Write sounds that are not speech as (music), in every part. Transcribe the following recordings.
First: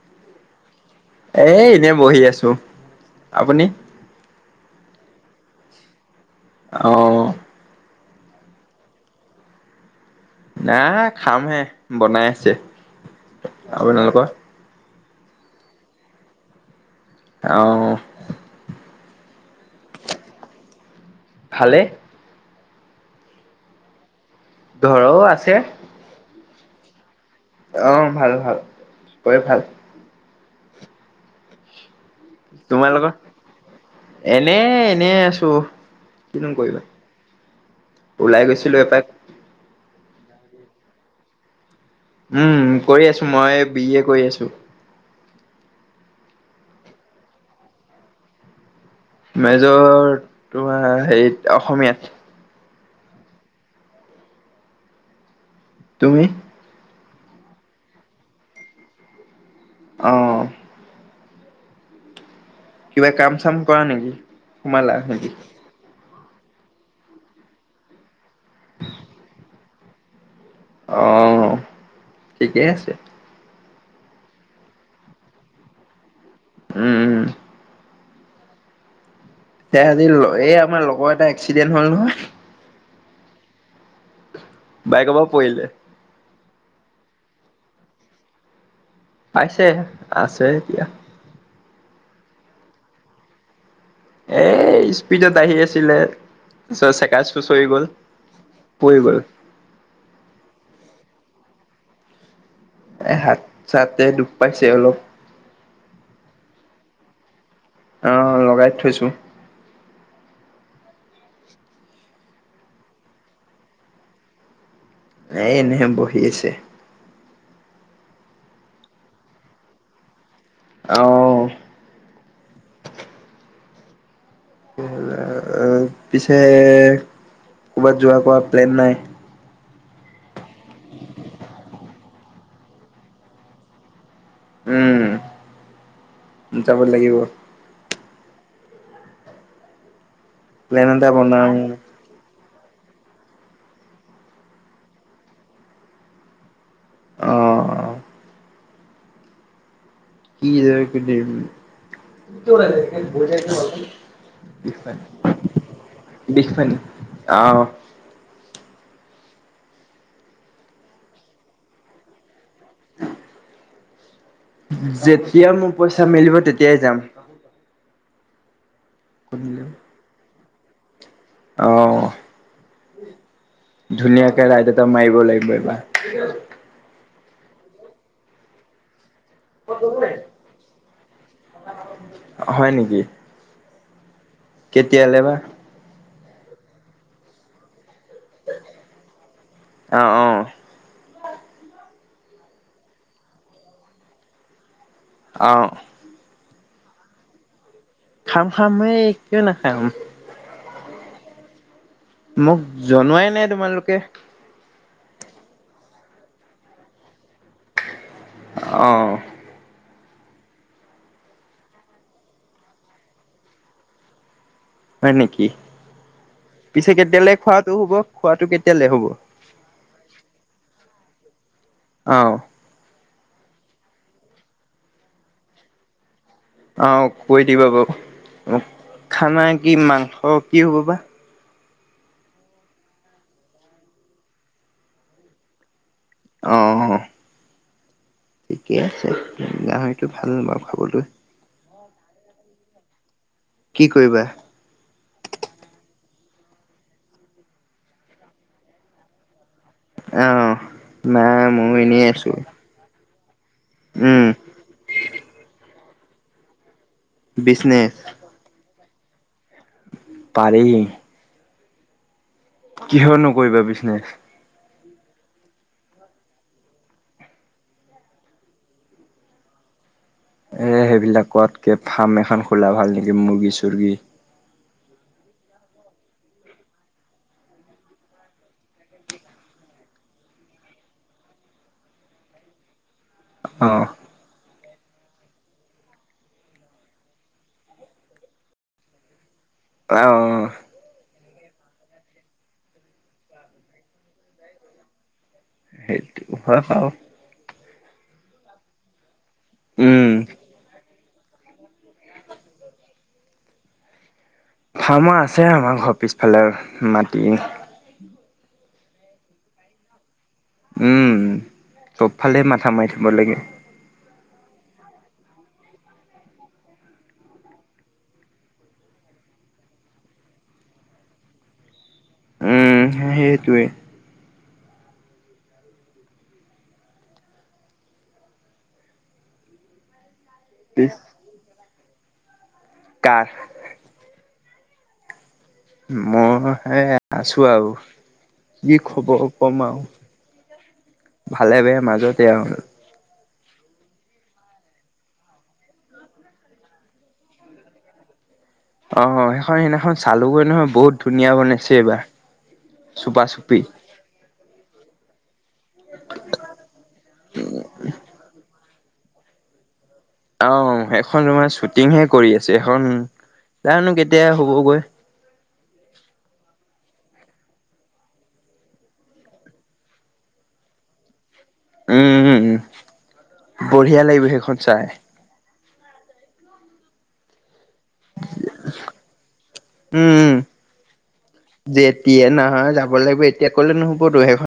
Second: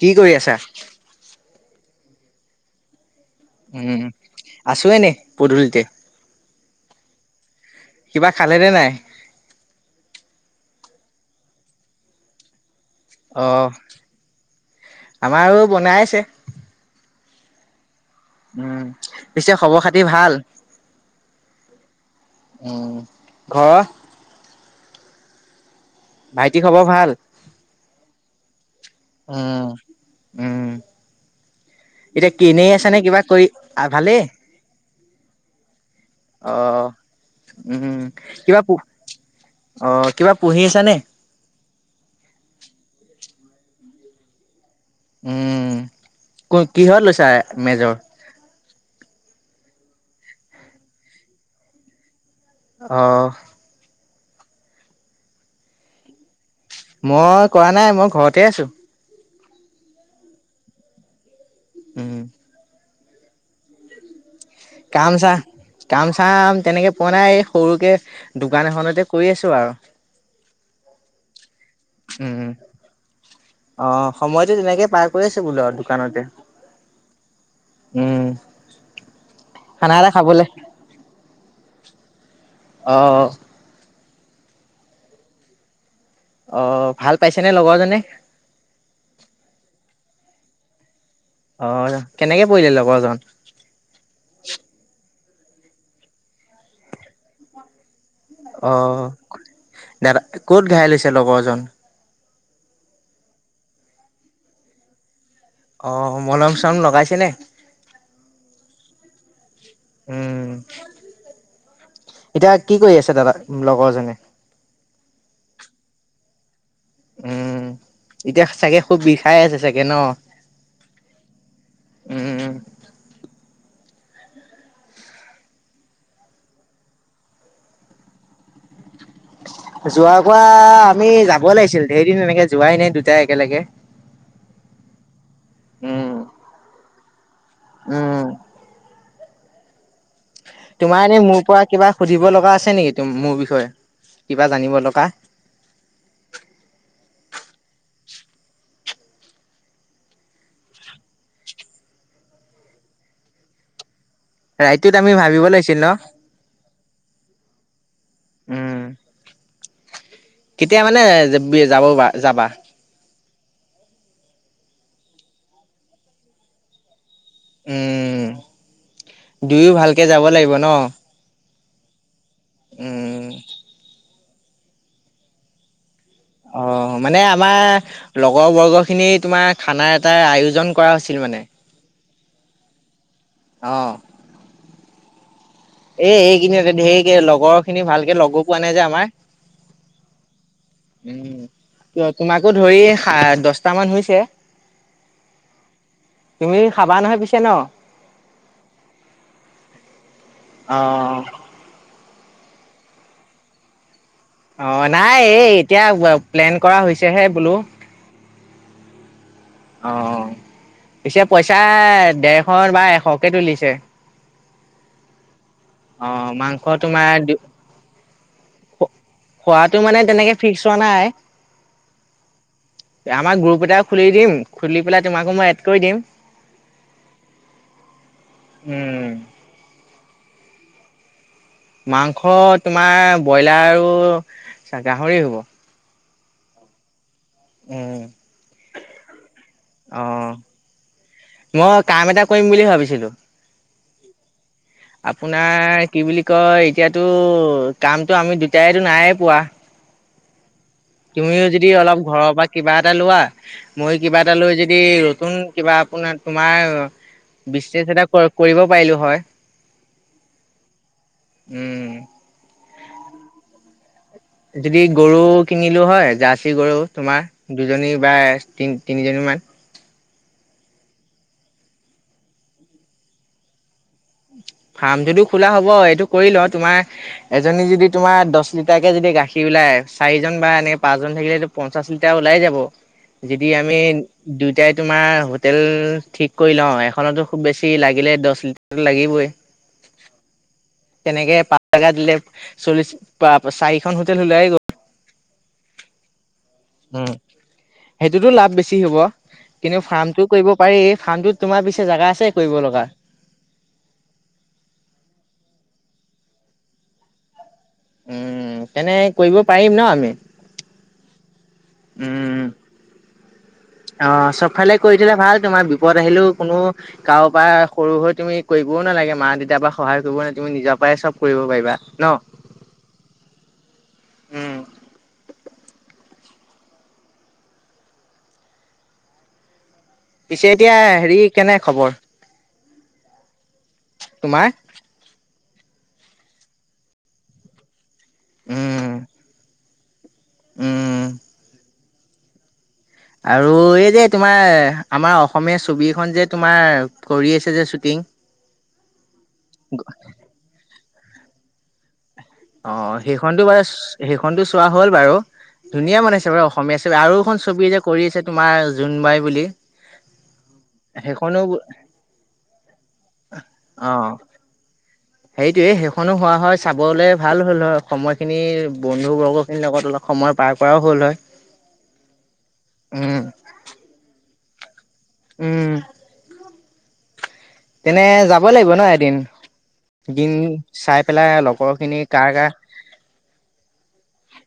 কি কৰি আছা? এই এনে বহি আছো। আপুনি উম আছো এনেই। পদুলিতে। অঁ। কিবা খালেনে নাই? না খামহে বনাই আছে। অ', আপোনালোকৰ? আমাৰো বনাইছে। অঁ। উম পিছে খবৰ খাতি ভাল? ভালে। উম ঘৰৰ? ঘৰৰো আছে। ভাইটি খবৰ ভাল? অ ভাল ভাল। চবৰে ভাল উম। উম। এতিয়া কি এনেই আছ নে তোমালোকৰ কিবা কৰি, ভালেই এনে এনে আছো কিনো অ কৰিবা উম ওলাই কিবা গৈছিলো এপাক অ কিবা পঢ়ি আছা নে? উম কৰি আছো মই বি এ কৰি আছো। উম ক কিহত লৈছা মেজৰ? মেজৰ তোমাৰ হেৰিত অসমীয়াত। আহ। তুমি? মই কৰা নাই মই ঘৰতে আছো। অঁ। উম। কিবা কাম চাম কৰা নেকি? সোমালা কাম নেকি (unintelligible) চাম তেনেকে পোৱা নাই এই সৰুকে দোকান এখনতে কৰি আছো আৰু অ উম। ঠিকেই আছে, অ সময়তো তেনেকে পাৰ কৰি আছে বোলো আৰু দোকানতে, উম উম! ! উম! (unintelligible) খানা আজি এটা খাবলে এই আমাৰ লগৰ এটা এক্সিডেণ্ট হল নহয়। অ'! বাইকৰ পৰা পৰিলে, অ ভাল পাইছেনে লগৰজনে, পাইছে আছে এতিয়া অ কেনেকে পৰিলে লগৰজন এ স্পীডত আহি আছিলে তাৰপিছত চকা চুচৰি গ'ল অ পৰি গ'ল দাদা ক'ত ঘাইল হৈছে লগৰ জন (inaudible) এ হাত চাতে দুখ পাইছে অলপ, অ মলম চম লগাইছে নে, আহ লগাই থৈছো, উম এতিয়া কি কৰি আছে দাদা লগৰজনে এ এনেহে বহি আছে, উম এতিয়া চাগে খুব বিষাই আছে চাগে ন, আহ! উম! লে পিছে ক'বাত যোৱা কোৱা প্লেন নাই, যোৱাৰ পৰা আমি যাব লাগিছিল ধৰ দিন এনেকে যোৱাই নাই দুটাই একেলগে, উম! উম! যাব লাগিব। উম! প্লেন তোমাৰ এটা এনে মোৰ বনাও পৰা কিবা সুধিব লগা আছে নেকি? মোৰ বিষয়ে কিবা জানিবলে আহ! কি? ৰাইটোত আমি ভাবিব লাগিছিল, ন বিষপানী আহ উম! কেতিয়া মানে যাব বা যাবা যেতিয়াাই মোৰ পইচা মিলিব তেতিয়াই যাম। উম! দুয়ো ভালকে যাব লাগিব। ন, আহ! ! উম। কেৰাহী দুটাত মাৰিব লাগিব এইবাৰ। অ'। মানে আমাৰ লগৰবৰ্গখিনিত তোমাৰ খানা এটা আয়োজন কৰা হৈছিল মানে হয় নেকি? অঁ। তেতিয়াহ'লে এইবাৰ এই এইখিনিতে লগৰ খিনি ভাল কে লগো পোৱা নাই যে আমাৰ অ অ উম, তোমাকো ধৰি দহটা মান হৈছে। অ'। তুমি খাবা নহয় পিছে ন। খাম খাম হে কিয় নাখাম। অ'। মোক জনোৱাই নাই তোমালোকে। অ' নাই এই এতিয়া প্লেন কৰা হৈছেহে বোলো। অ'। অ', পিছে পইচা ডেৰশ বা এশকে তুলিছে। হয় নেকি? অ, মাংস পিছে তোমাৰ কেতিয়ালৈ দি খোৱাটো হ'ব খোৱাটো কেতিয়ালৈ হ'ব? খোৱাটো মানে তেনেকে ফিক্স হোৱা নাই। অ'। আমাৰ গ্ৰুপ এটা খুলি দিম খুলি পেলাই তোমাকো মই এড কৰি দিম। অ, কৈ দিবা বাৰু অ', উম, খানা কি মাংস কি হ'ব বা? মাংস তোমাৰ ব্ৰইলাৰ আৰু গাহৰি হ'ব। অ'। উম'। (inaudible) গাহৰিটো অ' ভাল নে বাৰু খাবলৈ? মই কাম এটা কৰিম বুলি ভাবিছিলো। কি কৰিবা? আপোনাৰ কি বুলি কয় এতিয়াতো কামটো আমি দুটাইতো নায়েই পোৱা। অ' তুমিও যদি অলপ ঘৰৰ পৰা কিবা এটা লোৱা মই কিবা উম এটা লৈ যদি নতুন কিবা আপোনাৰ তোমাৰ বিজনেচ এটা কৰি কৰিব পাৰিলোঁ, হয়। পাৰিবি উম। কিহৰ নো কৰিবা? বিজনেছ? যদি গৰু কিনিলোঁ হয়, জাৰ্চী গৰু। তোমাৰ দুজনী বা তিনি-তিনিজনীমান এ, সেইবিলাক কৰাতকে ফাৰ্ম এখন খোলা ভাল নেকি? মুৰ্গী-চুৰ্গী ফাৰ্মটোতো খোলা হ'ব। এইটো কৰি লওঁ। তোমাৰ, এজনীয়ে যদি তোমাৰ দহ লিটাৰকে যদি গাখীৰ ওলাই, চাৰিজন বা এনেকে পাঁচজন থাকিলেতো পঞ্চাশ লিটাৰ ওলাই যাব। যদি অ আমি দু এতিয়াই তোমাৰ হোটেল ঠিক কৰি লওঁ। এখনতটো খুব বেছি লাগিলে দহ লিটাৰ লাগিবই। অ'। এনেকে পাঁচ (unintelligible) দিলে চল্লিশ বা চাৰিখন হোটেল ওলাই গ'ল সেইটো ঘৰ (unintelligible) উম সেইটোতো লাভ বেছি হ'ব। কিন্তু উম ফাৰ্মটোও কৰিব পাৰি ফাৰ্মটোত, তোমাৰ পিছে জাগা আছে? কৰিব লগা? ফাৰ্মৰ আছে। আমাৰ ঘৰৰ পিছফালে মাটি উম, তেন্তে কৰিব পাৰিম ন আমি? উম। উম চবফালেই মাথা মাৰি থ'ব লাগে। অ', চবফালে কৰি থ'লে ভাল। তোমাৰ বিপদ আহিলেও কোনো কাৰোৰ পৰা সৰু হৈ তুমি কৰিবও নালাগে। মা-দেউতাৰ পৰা সহায় ল'বও নালাগে। তুমি নিজৰ পৰাই চব কৰিব পাৰিবা ন? সেইটোৱেই উম, পিছে এতিয়া পিছ হেৰি, কেনে খবৰ? কাৰ? তোমাৰ মই এই, আছোঁ আৰু কি উম, খবৰ কম আৰু উম। ভালে বেয়াই মাজ তে আৰু আৰু এই যে তোমাৰ, আমাৰ অসমীয়া ছবিখন যে, তোমাৰ, কৰি আছে যে শ্বুটিং অ', সেইখন সেইদিনাখন চালোঁগৈ নহয়। বহুত ধুনীয়া বনাইছে এইবাৰ। অ', চুপা সেইখনটো চুপি ফাৰ্ষ্ট, সেইখনটো চোৱা হ'ল বাৰু ধুনীয়া বনাইছে বাৰু। অসমীয়া ছবি, আৰু এখন ছবি যে কৰি আছে তোমাৰ জোনবাই বুলি অ', সেইখন সেইখনো তোমাৰ শ্বুটিংহে কৰি আছে। সেইখন জানো কেতিয়া হ'বগৈ সেইটোৱেই। সেইখনো হোৱা হয় চাবলে ভাল হ'ল হয়, সময়খিনি বন্ধু বৰ্গখিনিৰ লগত অলপ সময় পাৰ কৰাও হ'ল হয়। উম উম উম উম বঢ়িয়া লাগিব সেইখন- চাই। উম। এনেই যাব লাগিব ন এদিন উম দিন চাই পেলাই লগৰ খিনি যেতিয়া কাৰ কাৰ- নহয় যাব লাগিব এতিয়া ক'লে (unintelligible)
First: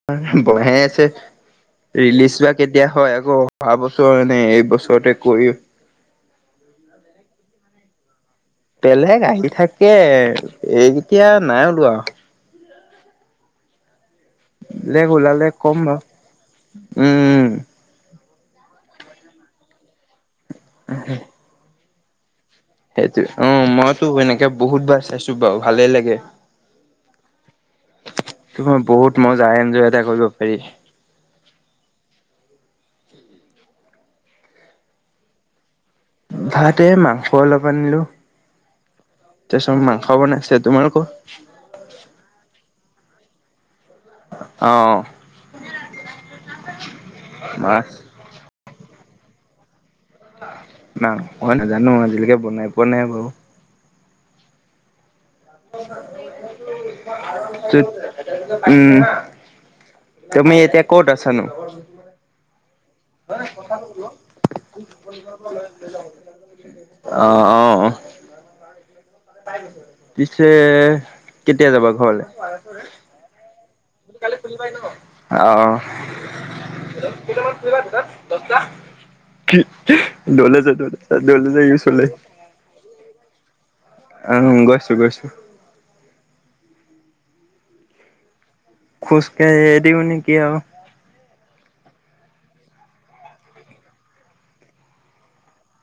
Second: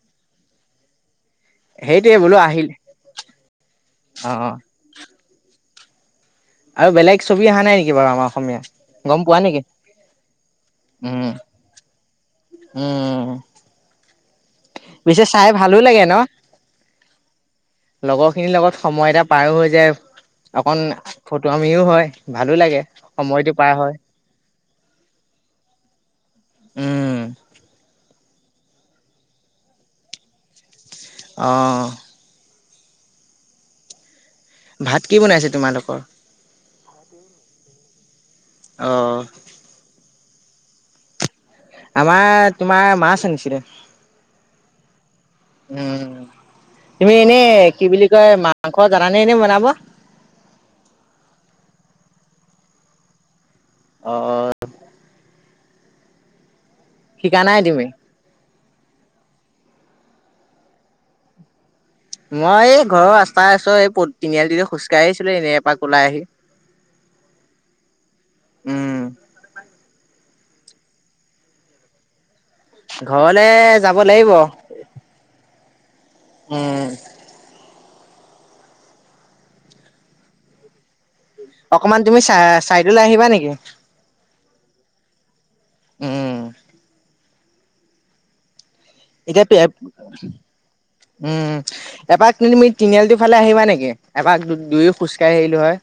সেইটোৱে ৰিলিজ বোলো বা আহিল কেতিয়া হয় আকৌ অহা বছৰ অ এনে এইবছৰতে কৰি- আৰু বেলেগ ছবি - ছবি অহা নাই নেকি বাৰু আমাৰ অসম- বেলেগ আহি থাকে উম এতিয়া নাই ওলোৱা। উম। বেলেগ পিছে ওলালে চাই ভালো কম লাগে ন বাৰু উম। লগৰ খিনিৰ লগত সময় এটা পাৰো হৈ যায়। অকন ফটোৱামিও হয়। ভালো লাগে সেইটো অ সময়টো পাৰ হয় মইতো এনেকে বহুত বাৰ চাইছো বাৰু ভালেই লাগে। উম (unintelligible) বহুত মজা এনজয় এটা কৰিব পাৰি। অহ। ভাত কি বনাইছে তোমালোক- ভাত এই মাংস অলপ আনিলো, অ'। তাৰপিছত মাংস বনাইছ- ছে। তোমালোকৰ? আমাৰ- তোমাৰ মাছ আনিছিলে। অ উম, তুমি এনেই মাছ কি বুলি কয় মা- মাংস জানানে ইনে বনাব? নাই মই নাজানো আজিলৈকে বনাই পোৱা নাই বাৰু। অ। শিকা নাই (unintelligible) তুমি? ত- উম, তুমি এতিয়া ক'ত আছানো? মই এই ঘৰৰ ৰাস্তা ওচৰৰ এই তিনিআলি খোজ কাঢ়িছিলো ইনে এপাক ওলাই আহি অ অ উম। পিছে কেতিয়া যাবা ঘৰলে? ঘৰলে- যাব লাগিব। অ। উম, (unintelligible) (unintelligible) য'ত-ত'ত অকণমান তুমি চাই-চাইডলৈ আহিবা নেকি? অ', গৈছোঁ, গৈছোঁ। উম, খোজ এতিয়া পে কাঢ়িয়ে দিওঁ নেকি‌‌ আৰু। উম, এপাক তুমি তিনিআলিটো ফালে আহিবা নেকি? এপাক দু-দুয়ো খোজকাঢ়ি আহিলোঁ হয়।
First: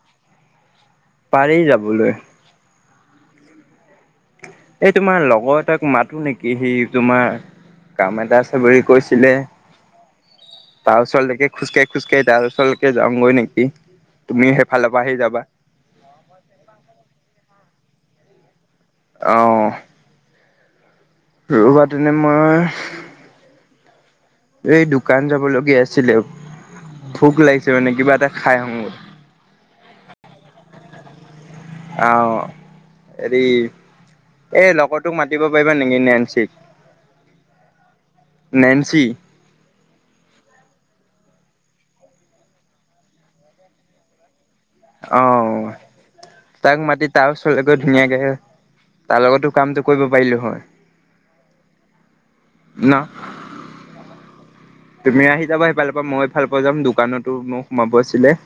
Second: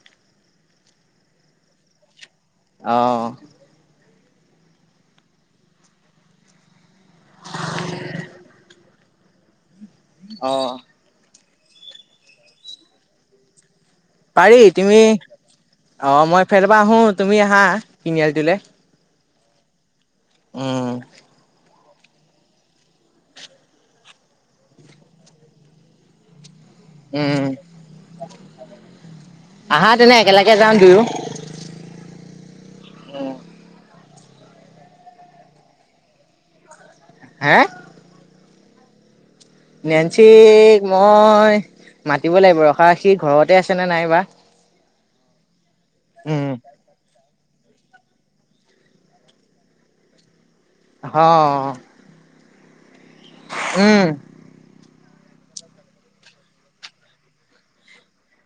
পাৰি যাবলৈ। অ'। এই তোমাৰ লগৰ এটাক মাতো নেকি? সি তোমাৰ কাম এটা আছে বুলি কৈছ চিলে অ'। তাৰ ওচৰ লৈকে খোজকাঢ়ি, খোজকাঢ়ি তাৰ ওচৰলৈকে যাওঁগৈ নেকি। তুমি পাৰি সেইফালৰ তুমি পৰা আহি যাবা অ মই সেইফালৰ পৰা আহো তুমি আহা। তিনিআলী তুলে। অহ। উম। ৰবা তেনে মই এই দোকান যাব লগগীয়া আছিলে। ভোক উম, লাগিছে মানে কিবা এটা খাই আহোঁ (unintelligible) এজান দুয়ো (unintelligible) আ‌ অ, হেৰি এ লগটোক মাতিব পাৰিবা নেকি ন নেনচিক? হে? নেনচি? নেঞ্চিক মই মাতিব লাগিব ৰখা, সি ঘৰতে আছে নে নাইবা। অ' তাগ মাতিত তাৰ ওচৰলে গৈ ধুনীয়াকে হে তাৰ লগতো কামটো কৰিব পাৰিলো হয়। আহ। ন উম। তুমি আহি যাবা সেইফালৰ পৰা মই এইফালৰ পৰা যাম দোকানতো মোক সোমাব আছিলে।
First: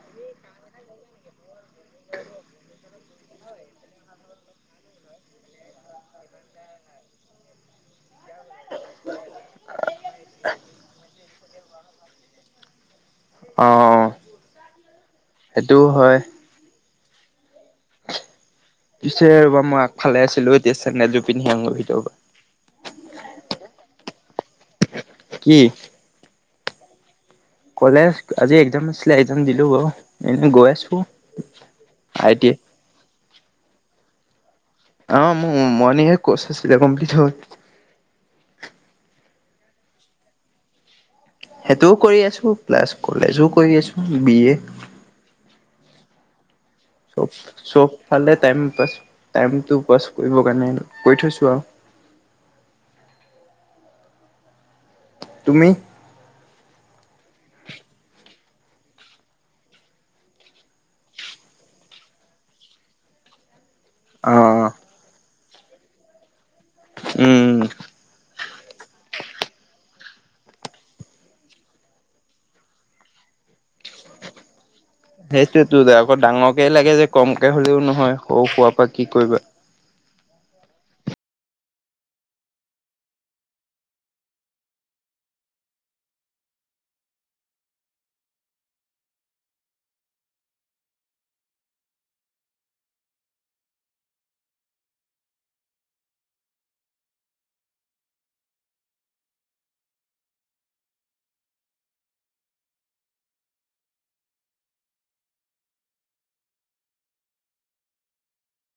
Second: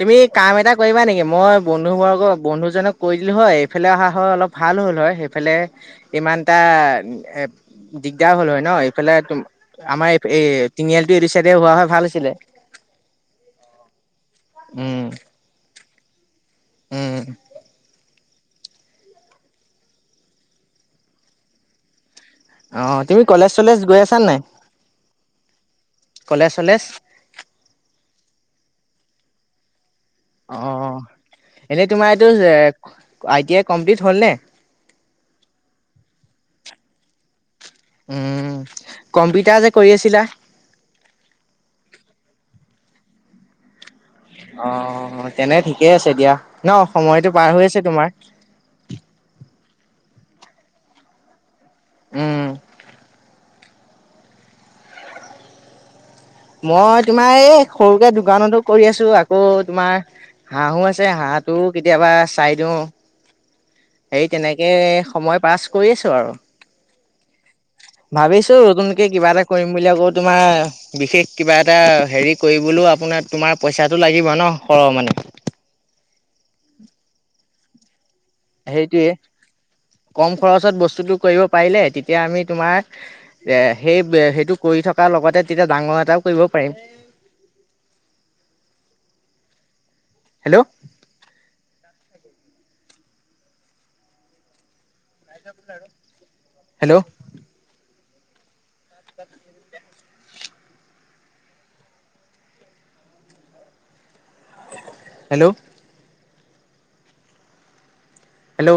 তুমি কাম এটা কৰিবা নেকি মই বন্ধু বৰ্গ বন্ধুজনক কৈ দিলো হয় এইফালে অহা হয় অলপ ভাল হল হয় সেইফালে ইমান এটা দিগদাৰ হল হয় ন এইফালে উম আমাৰ এই এই টিনিআলিটো এইটো চাইডে হোৱা হয় ভাল আছিলে। অ'। উম, সেইটোও হয়। উম। পিছে ৰ'বা মই আগফালে আছিলোঁ, এতিয়া চেন্দেলযোৰ পিন্ধি আহোগৈ ভিতৰপা। অ', তুমি কলেজ চলেজ গৈ আছা কি? কলেচ ছলেজ কলেজ, আজি একজাম আছিলে একজাম দিলো বাও। অ', এনেই তোমাৰ এইটো আই টি যে আই। ক আই-টি-আই কমপ্লিট হ'ল নে? অ', মৰনিঙে নে কচ আছিলে কম্পলিট হ'ল। উম, কম্পিউটাৰ যে কৰি আছিলা সেইটোও কৰি আছো, প্লাছ কলেজ ও কৰি আছোঁ। অ', তেনে থিক কে, আছে দিয়া। ন চব সময়টো পাৰ হৈ - আছে চব তোমাৰ ফালে টাইম পাছ, টাইম টো পাছ কৰিব কাৰণে কৰি থৈছো আৰু। উম। তুমি? মই তোমাৰ এই সৰুকে দোকানতো কৰি আছো, আকৌ তোমাৰ হাঁহো আছে হাঁহটোও কেতিয়াবা চাই দিওঁ হেই অ তেনেকে সময় পাছ কৰিছোঁ আৰু। উম। ত' নতুনকৈ কিবা এটা কৰিম বুলি আকৌ তোমাৰ বিশেষ কিবা এটা হেৰি কৰিবলৈও আপোনাৰ তোমাৰ পইচাটো লাগিব ন? সৰহ মানে সেইটোয়েটো আকৌ ডাঙৰকে লাগে যে, কম কমকে হ'লেও নহয়। (unintelligible) পৰা কি সেইটোৱে। কৰিবা কম খৰচত বস্তুটো কৰিব পাৰিলে তেতিয়া আমি তোমাৰ এ, সেই, সেইটো কৰি থকাৰ লগতে তেতিয়া ডাঙৰ এটাও কৰিব পাৰিম। Hello hello. হেল্ল'। হেল্ল'।